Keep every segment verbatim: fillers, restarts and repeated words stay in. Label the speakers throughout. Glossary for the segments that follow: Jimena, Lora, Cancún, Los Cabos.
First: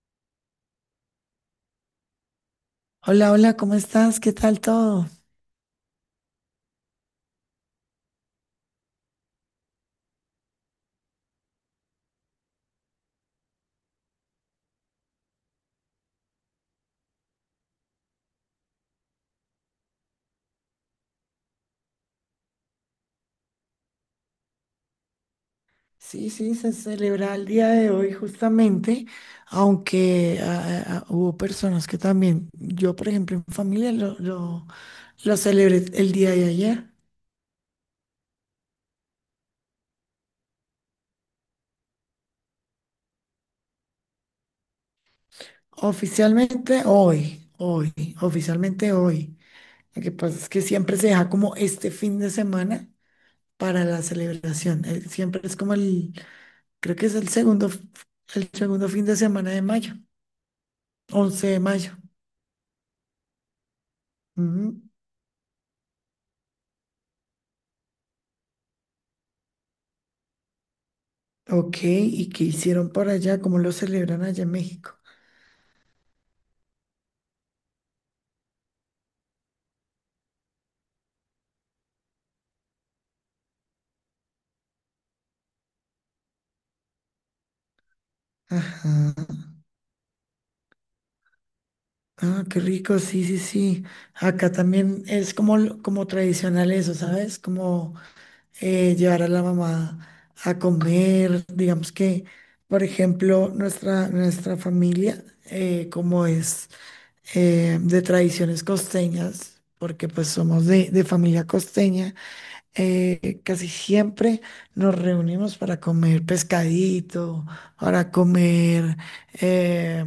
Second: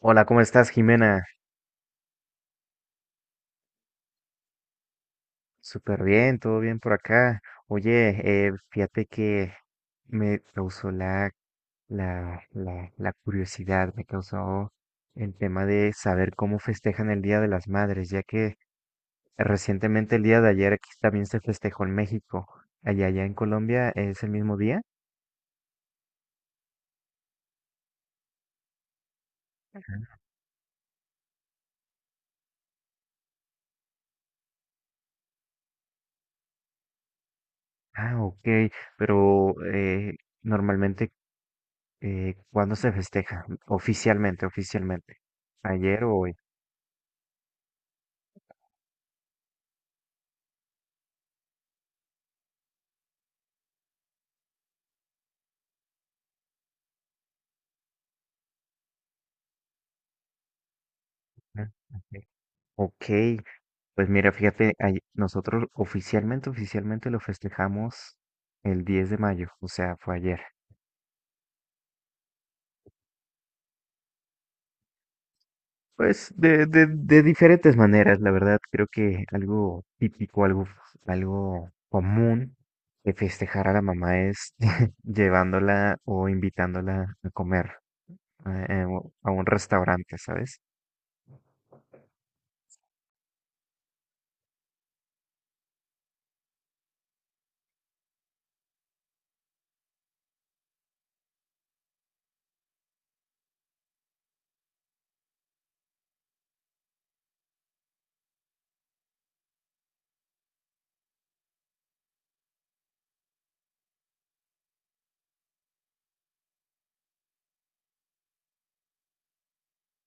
Speaker 1: Hola, ¿cómo estás, Jimena?
Speaker 2: Hola, hola, ¿cómo estás? ¿Qué tal todo?
Speaker 1: Súper bien, todo bien por acá. Oye, eh, fíjate que me causó la, la, la, la curiosidad, me causó el tema de saber cómo festejan el Día de las Madres, ya que recientemente el día de ayer aquí también se festejó en México. Allá, allá en Colombia es el mismo día.
Speaker 2: Sí, sí, se celebra el día de hoy justamente, aunque ah, ah, ah, hubo personas que también, yo por ejemplo en familia lo, lo, lo celebré el día de ayer,
Speaker 1: Ah, ok, pero eh, normalmente, eh, ¿cuándo se festeja? Oficialmente, oficialmente. ¿Ayer o hoy?
Speaker 2: oficialmente hoy, hoy, oficialmente hoy. Lo que pasa es que siempre se deja como este fin de semana para la celebración, eh, siempre es como el, creo que es el segundo, f- el segundo fin de semana de mayo, once de
Speaker 1: Ah,
Speaker 2: mayo.
Speaker 1: ok. Ok, pues mira, fíjate, ay- nosotros oficialmente, oficialmente lo festejamos el diez de mayo, o sea, fue ayer.
Speaker 2: Ok, ¿y qué hicieron por allá? ¿Cómo lo celebran allá en México?
Speaker 1: Pues de, de, de diferentes maneras, la verdad, creo que algo típico, algo, algo común de festejar a la mamá es llevándola o invitándola a comer eh, eh, o- a un
Speaker 2: Ajá.
Speaker 1: restaurante, ¿sabes?
Speaker 2: Ah, qué rico, sí, sí, sí. Acá también es como, lo- como tradicional eso, ¿sabes? Como eh, llevar a la mamá a comer, digamos que, por ejemplo, nuestra, nuestra familia, eh, como es eh, de tradiciones costeñas, porque pues somos de, de familia costeña. eh, casi siempre nos reunimos para comer pescadito, para comer eh,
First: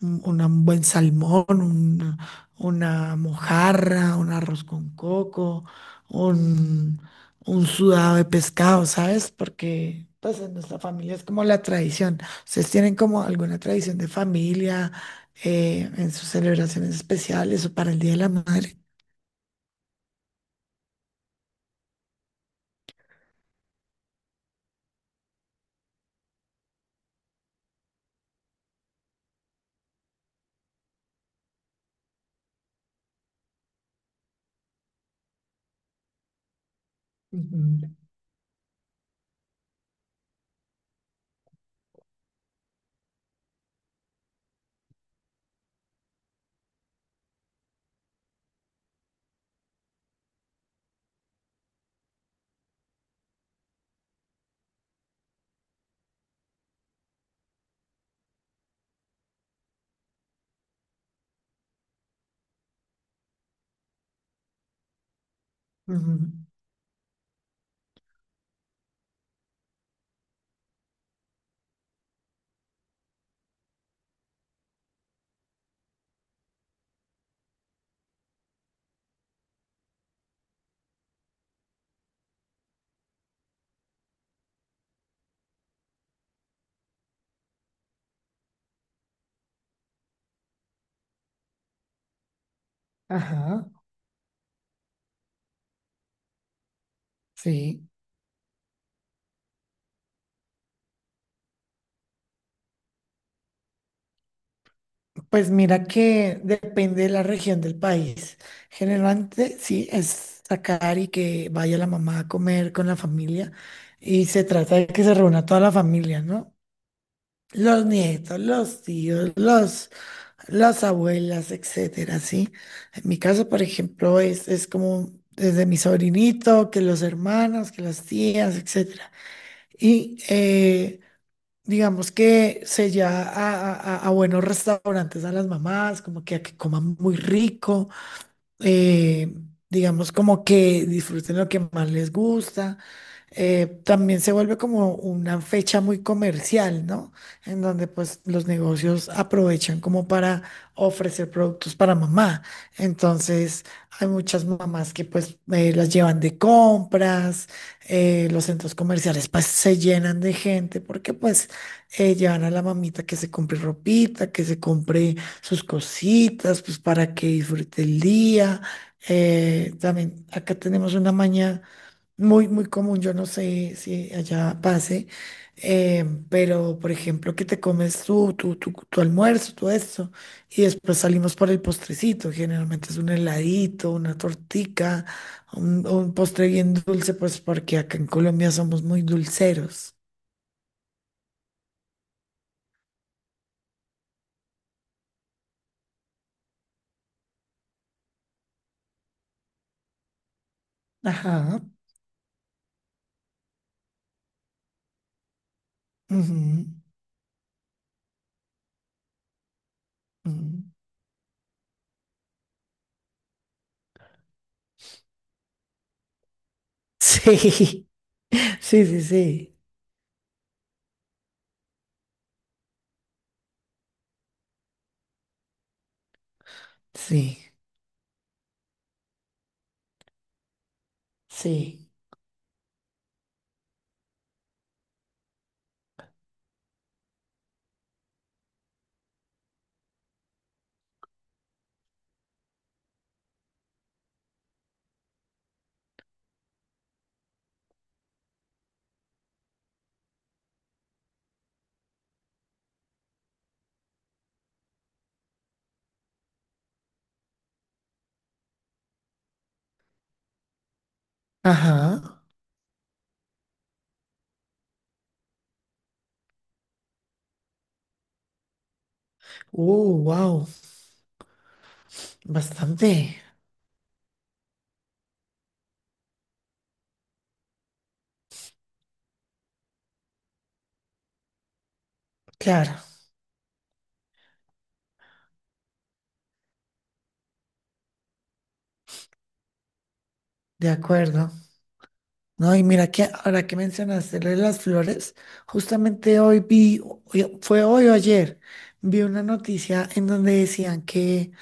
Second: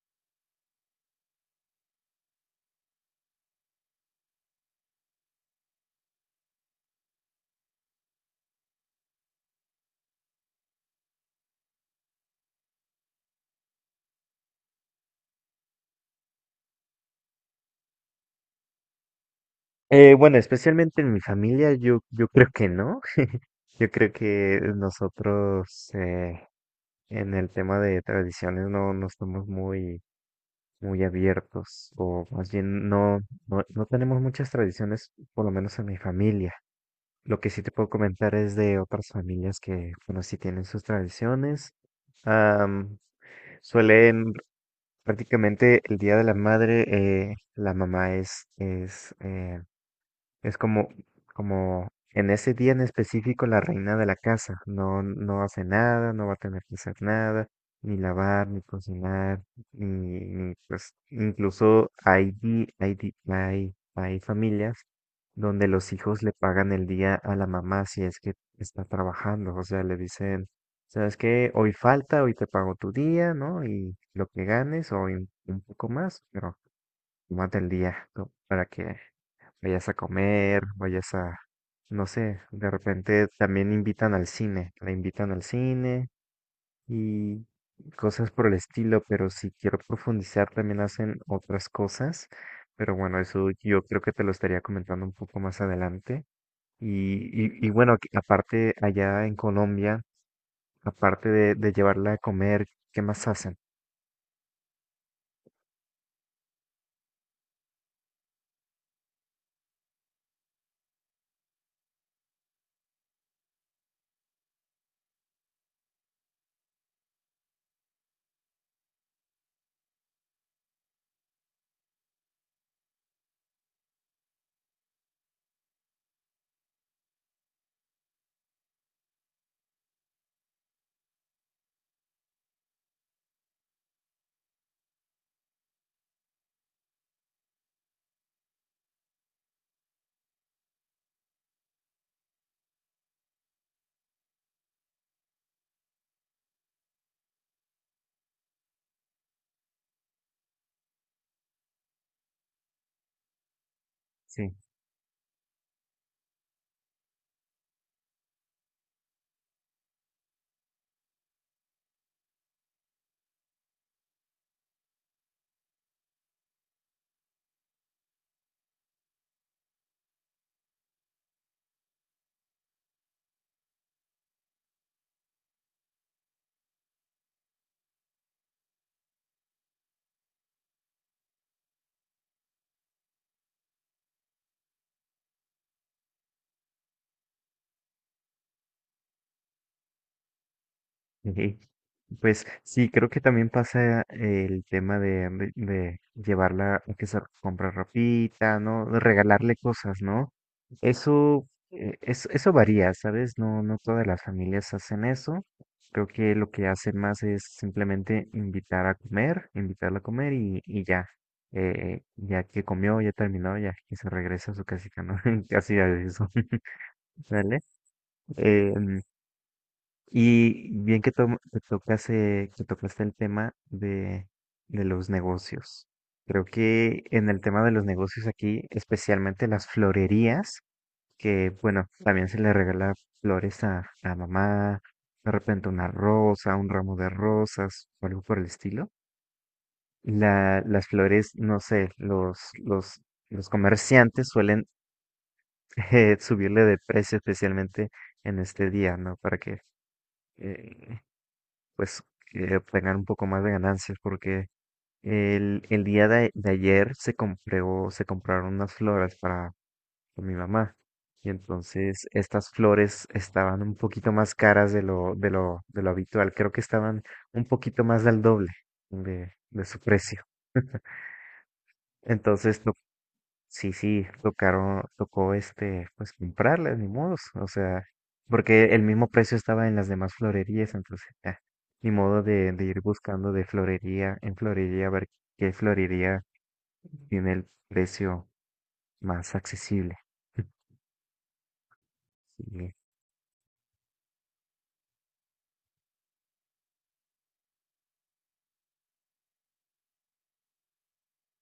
Speaker 2: un, una- un buen salmón, un- una mojarra, un arroz con coco, un, un sudado de pescado, ¿sabes? Porque pues en nuestra familia es como la tradición. ¿Ustedes tienen como alguna tradición de familia eh, en sus celebraciones especiales o para el Día de la Madre?
Speaker 1: Eh, bueno, especialmente en mi familia, yo, yo creo que no. Yo creo que nosotros, eh, en el tema de tradiciones no, no estamos muy, muy abiertos, o más bien no, no, no tenemos muchas tradiciones, por lo menos en mi familia. Lo que sí te puedo
Speaker 2: Ujú,
Speaker 1: comentar es de otras familias que, bueno, sí tienen sus tradiciones. Am, suelen prácticamente el Día de la Madre, eh, la mamá es, es eh, es como, como en ese día en específico la reina de la casa no, no hace nada, no va a tener que hacer nada, ni lavar, ni cocinar, ni, ni, pues incluso hay, di- hay, di- hay, hay familias donde los hijos
Speaker 2: ujú.
Speaker 1: le pagan el día a la mamá si es que está trabajando, o sea, le dicen, ¿sabes qué? Hoy falta, hoy te pago tu día, ¿no? Y lo que ganes o un un poco más, pero más del día, ¿no? Para que vayas a comer, vayas a, no sé, de repente también invitan al cine, la invitan al cine y cosas por el estilo, pero si quiero profundizar también hacen otras cosas, pero bueno, eso
Speaker 2: Ajá.
Speaker 1: yo creo que te lo estaría comentando un poco más adelante. Y, y, y
Speaker 2: Sí,
Speaker 1: bueno, que aparte allá en Colombia, aparte de, de llevarla a comer, ¿qué más hacen?
Speaker 2: pues mira que depende de la región del país. Generalmente sí es sacar y que vaya la mamá a comer con la familia y se trata de que se reúna toda la familia, ¿no? Los nietos, los tíos, los, las abuelas, etcétera, ¿sí? En mi caso, por ejemplo, es, es como desde mi sobrinito, que los hermanos, que las tías, etcétera. Y eh, digamos que se ya a, a- a- a buenos restaurantes a las mamás, como que a que coman muy rico, eh, digamos como que disfruten lo que más les gusta. Eh, también se vuelve como una fecha muy comercial, ¿no? En donde pues los negocios aprovechan como para ofrecer productos para mamá. Entonces hay muchas
Speaker 1: Sí.
Speaker 2: mamás que pues eh, las llevan de compras, eh, los centros comerciales pues se llenan de gente porque pues eh, llevan a la mamita que se compre ropita, que se compre sus cositas, pues para que disfrute el día. Eh, también acá tenemos una maña muy, muy común, yo no sé si allá pase, eh, pero por ejemplo, que te comes tú, tu, tu, tu almuerzo, todo eso y después salimos por el postrecito, generalmente es un heladito, una tortica, un, un postre bien dulce, pues porque acá en Colombia somos muy dulceros.
Speaker 1: Ujú. Pues sí, creo que también pasa el tema de, mm, de- de llevarla a que se comprar ropita, ¿no? De regalarle cosas, ¿no? Eso,
Speaker 2: Ajá.
Speaker 1: eh, es- eso varía, ¿sabes? No, no todas las familias hacen eso. Creo que lo que
Speaker 2: Ujú,
Speaker 1: hacen más es simplemente invitar a comer, invitarla a comer y,
Speaker 2: ujú.
Speaker 1: y ya. Eh, ya que comió, ya terminó, ya que se regresa a su casita, ¿no? Casi a eso, ¿vale?
Speaker 2: Sí, sí,
Speaker 1: Em,
Speaker 2: sí, sí,
Speaker 1: y bien que, to que tocase- que tocaste el tema de, de los negocios. Creo que en
Speaker 2: sí,
Speaker 1: el tema de los negocios aquí, especialmente las florerías, que bueno,
Speaker 2: sí.
Speaker 1: también se le regala flores a la mamá, de repente una rosa, un ramo de rosas o algo por el estilo. La, las flores, no sé, los, los, los comerciantes suelen eh, subirle de precio especialmente en este día, ¿no? Para que eh, pues eh, obtengan un poco más de ganancias porque el, el día de, de ayer se compró, se compraron unas flores para, para mi mamá y
Speaker 2: Ajá.
Speaker 1: entonces estas flores estaban un poquito más caras de lo, de lo, de lo habitual, creo que estaban un poquito más del doble de,
Speaker 2: Uh,
Speaker 1: de su precio.
Speaker 2: wow,
Speaker 1: Entonces,
Speaker 2: bastante.
Speaker 1: sí, sí, tocaron, tocó este, pues comprarlas, ni modos, o sea, porque el mismo precio estaba en las demás florerías, entonces, ah, ni modo de, de
Speaker 2: Claro,
Speaker 1: ir buscando de florería en florería, a ver qué florería tiene el precio más accesible.
Speaker 2: de acuerdo. No, y
Speaker 1: Sí,
Speaker 2: mira que ahora que mencionaste lo de las flores, justamente hoy vi, hoy- fue hoy o ayer, vi una noticia en donde decían que,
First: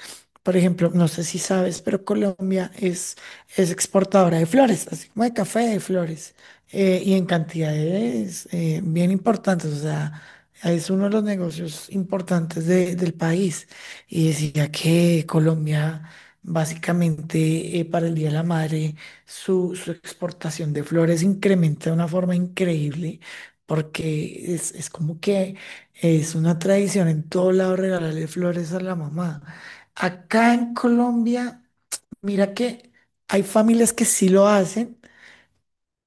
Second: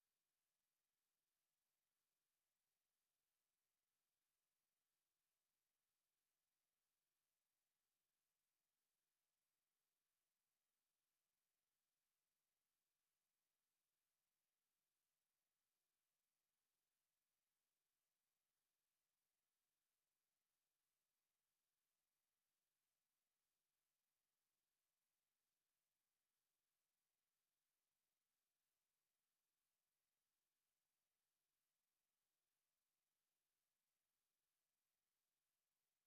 Speaker 2: por ejemplo, no sé si sabes, pero Colombia es, es exportadora de flores, así como de café de flores, eh, y en cantidades eh, bien importantes, o sea, es uno de los negocios importantes de- del país. Y decía que Colombia, básicamente, eh, para el Día de la Madre, su, su exportación de flores incrementa de una forma increíble porque es, es como que es una tradición en todo lado regalarle flores a la mamá. Acá en Colombia, mira que hay familias que sí lo hacen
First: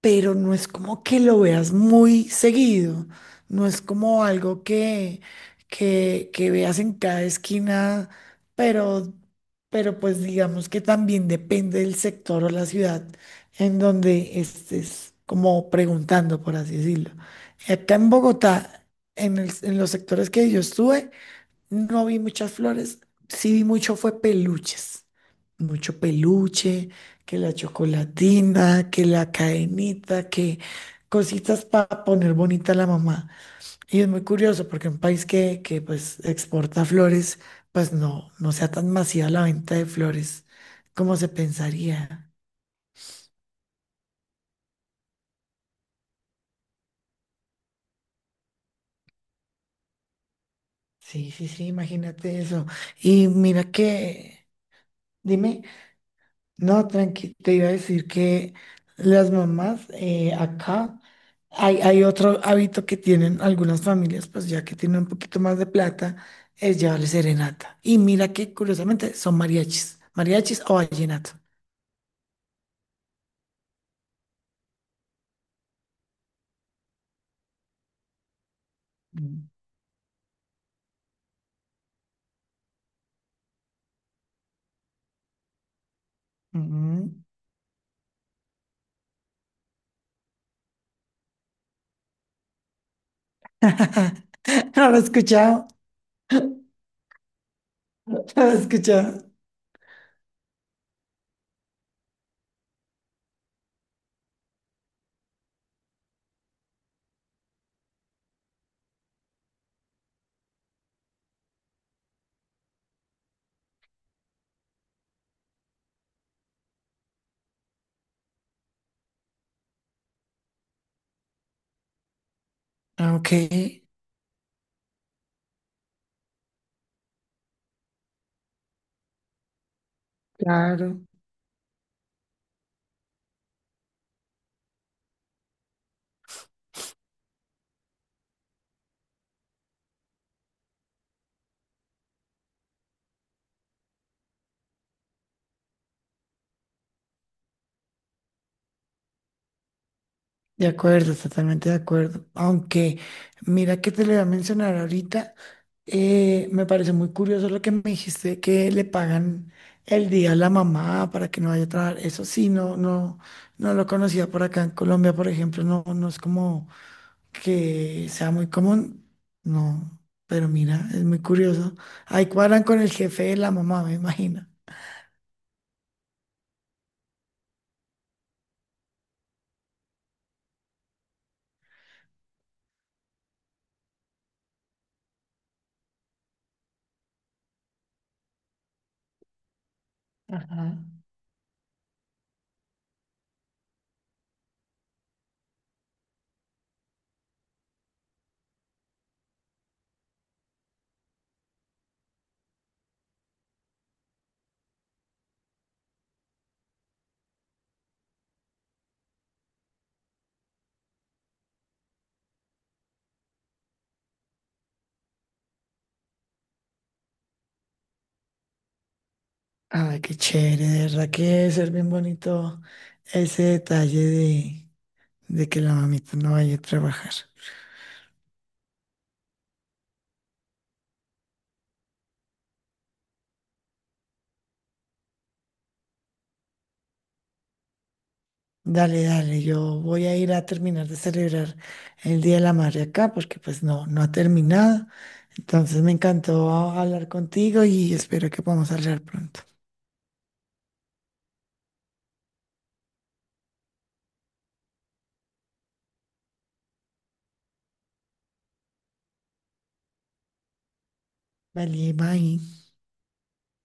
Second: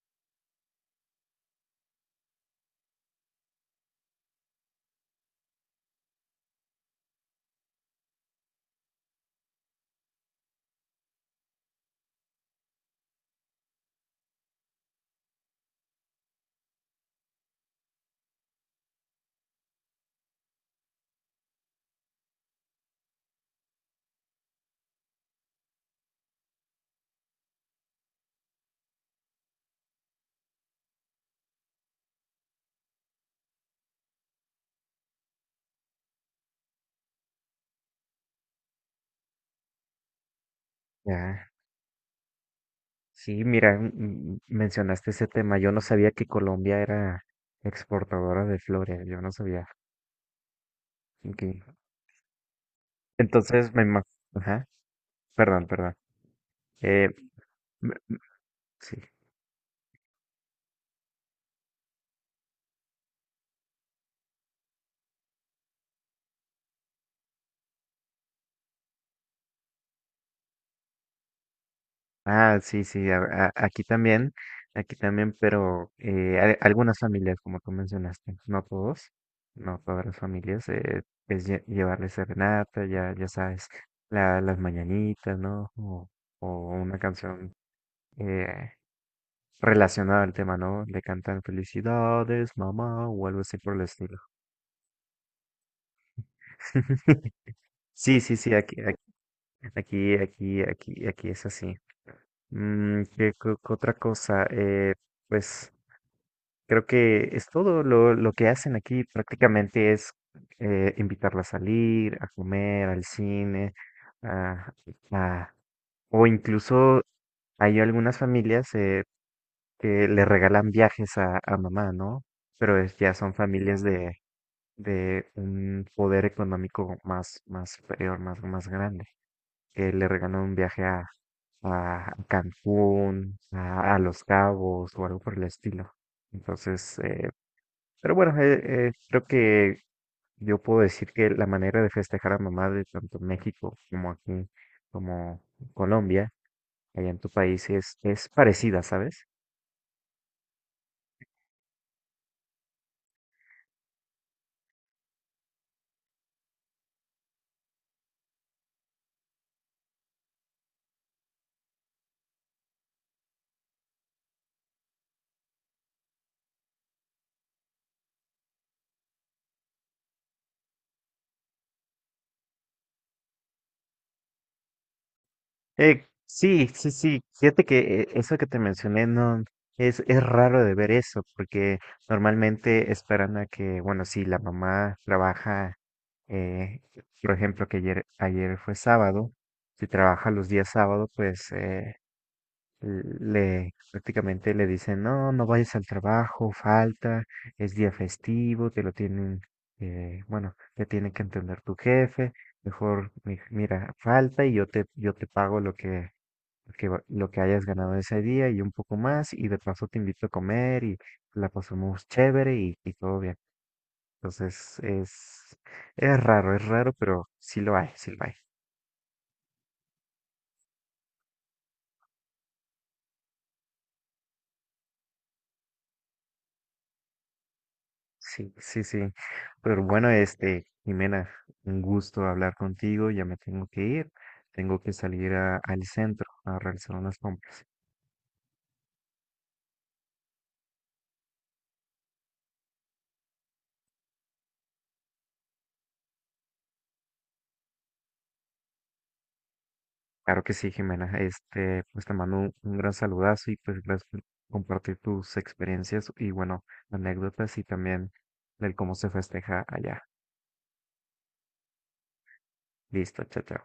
Speaker 2: pero no es como que lo veas muy seguido, no es como algo que, que, que veas en cada esquina, pero, pero pues digamos que también depende del sector o la ciudad en donde estés como preguntando, por así decirlo. Acá en Bogotá, en el- en los sectores que yo estuve, no vi muchas flores, sí vi mucho fue peluches, mucho peluche, que la chocolatina, que la cadenita, que cositas para poner bonita a la mamá. Y es muy curioso porque un país que, que pues exporta flores, pues no, no sea tan masiva la venta de flores como se
Speaker 1: ya,
Speaker 2: pensaría.
Speaker 1: sí, mira, mm, mencionaste ese tema, yo no sabía que Colombia era exportadora de flores, yo no sabía.
Speaker 2: Sí,
Speaker 1: Ok.
Speaker 2: sí, sí, imagínate eso. Y mira
Speaker 1: Entonces, me, ima-
Speaker 2: que,
Speaker 1: ajá,
Speaker 2: dime.
Speaker 1: perdón, perdón.
Speaker 2: No,
Speaker 1: Eh,
Speaker 2: tranqui, te iba a
Speaker 1: me-
Speaker 2: decir que
Speaker 1: sí.
Speaker 2: las mamás eh, acá hay, hay otro hábito que tienen algunas familias, pues ya que tienen un poquito más de plata, es llevarle serenata. Y mira que curiosamente son mariachis, mariachis o vallenato.
Speaker 1: Ah, sí, sí, a- a- aquí también, aquí también, pero eh, a- algunas familias, como tú mencionaste, no todos,
Speaker 2: Mm,
Speaker 1: no todas las familias, eh, es lle- llevarles serenata, ya, ya sabes, la- las mañanitas, ¿no? O, o una
Speaker 2: mm.
Speaker 1: canción eh, relacionada al tema, ¿no? Le cantan felicidades, mamá, o algo así por el estilo.
Speaker 2: No lo he escuchado,
Speaker 1: Sí,
Speaker 2: no
Speaker 1: sí,
Speaker 2: lo
Speaker 1: sí,
Speaker 2: he
Speaker 1: aquí, aquí,
Speaker 2: escuchado.
Speaker 1: aquí, aquí, aquí, aquí es así. Mm, ¿qué, co- co- otra cosa? Eh, pues. Creo que es todo lo, lo que hacen aquí prácticamente es eh, invitarla a salir, a comer, al cine, a- a- o incluso hay algunas familias eh, que le regalan viajes a, a mamá, ¿no? Pero es- ya
Speaker 2: Ah,
Speaker 1: son
Speaker 2: ok,
Speaker 1: familias de, de un poder económico más, más superior, más, más grande, que le regalan un viaje
Speaker 2: claro.
Speaker 1: a, a Cancún, a, a Los Cabos o algo por el estilo. Entonces, eh, pero bueno, eh, eh, creo que yo puedo decir que la manera de festejar a mamá de tanto México como aquí, como Colombia, allá en tu país, es, es parecida, ¿sabes?
Speaker 2: De acuerdo, totalmente de acuerdo. Aunque, mira que te le voy a mencionar ahorita, eh, me parece muy curioso lo que me dijiste, que le pagan el día a la mamá para que no vaya a trabajar. Eso sí, no, no, no lo conocía por acá en Colombia, por ejemplo, no, no es como que sea muy común. No, pero mira, es muy curioso. Ahí cuadran con el jefe de la mamá, me imagino.
Speaker 1: Eh, sí, sí, sí. Fíjate que eh, eso que te mencioné no es, es raro de ver eso, porque normalmente esperan a que, bueno, si la mamá trabaja, eh, por ejemplo, que ayer, ayer fue sábado, si trabaja los
Speaker 2: Ajá.
Speaker 1: días sábado, pues eh, le prácticamente le dicen, no, no vayas al trabajo, falta, es día festivo, te lo tienen, eh, bueno, te tiene que entender tu jefe, mejor mi- mira, falta y yo te, yo te pago lo que, lo que, va- lo que hayas ganado ese día y un poco más, y de paso te invito a comer y la pasamos chévere y, y todo bien. Entonces es, es raro, es raro, pero sí lo hay, sí lo hay.
Speaker 2: Ay, qué chévere, de verdad que debe ser bien bonito ese detalle de que la mamita no vaya a trabajar.
Speaker 1: Sí, sí, sí. Pero bueno, este, Jimena, un gusto hablar contigo. Ya me tengo que ir. Tengo que salir a- al centro a realizar unas compras.
Speaker 2: Dale, dale, yo voy a ir a terminar de celebrar el Día de la Madre acá, porque pues no, no ha terminado. Entonces me encantó hablar contigo y espero que podamos hablar pronto.
Speaker 1: Claro que sí, Jimena. Este, pues te mando un, un gran saludazo y pues gracias por compartir tus experiencias y bueno, anécdotas y también del cómo se festeja allá.
Speaker 2: Vale, bye.
Speaker 1: Listo, chao, chao.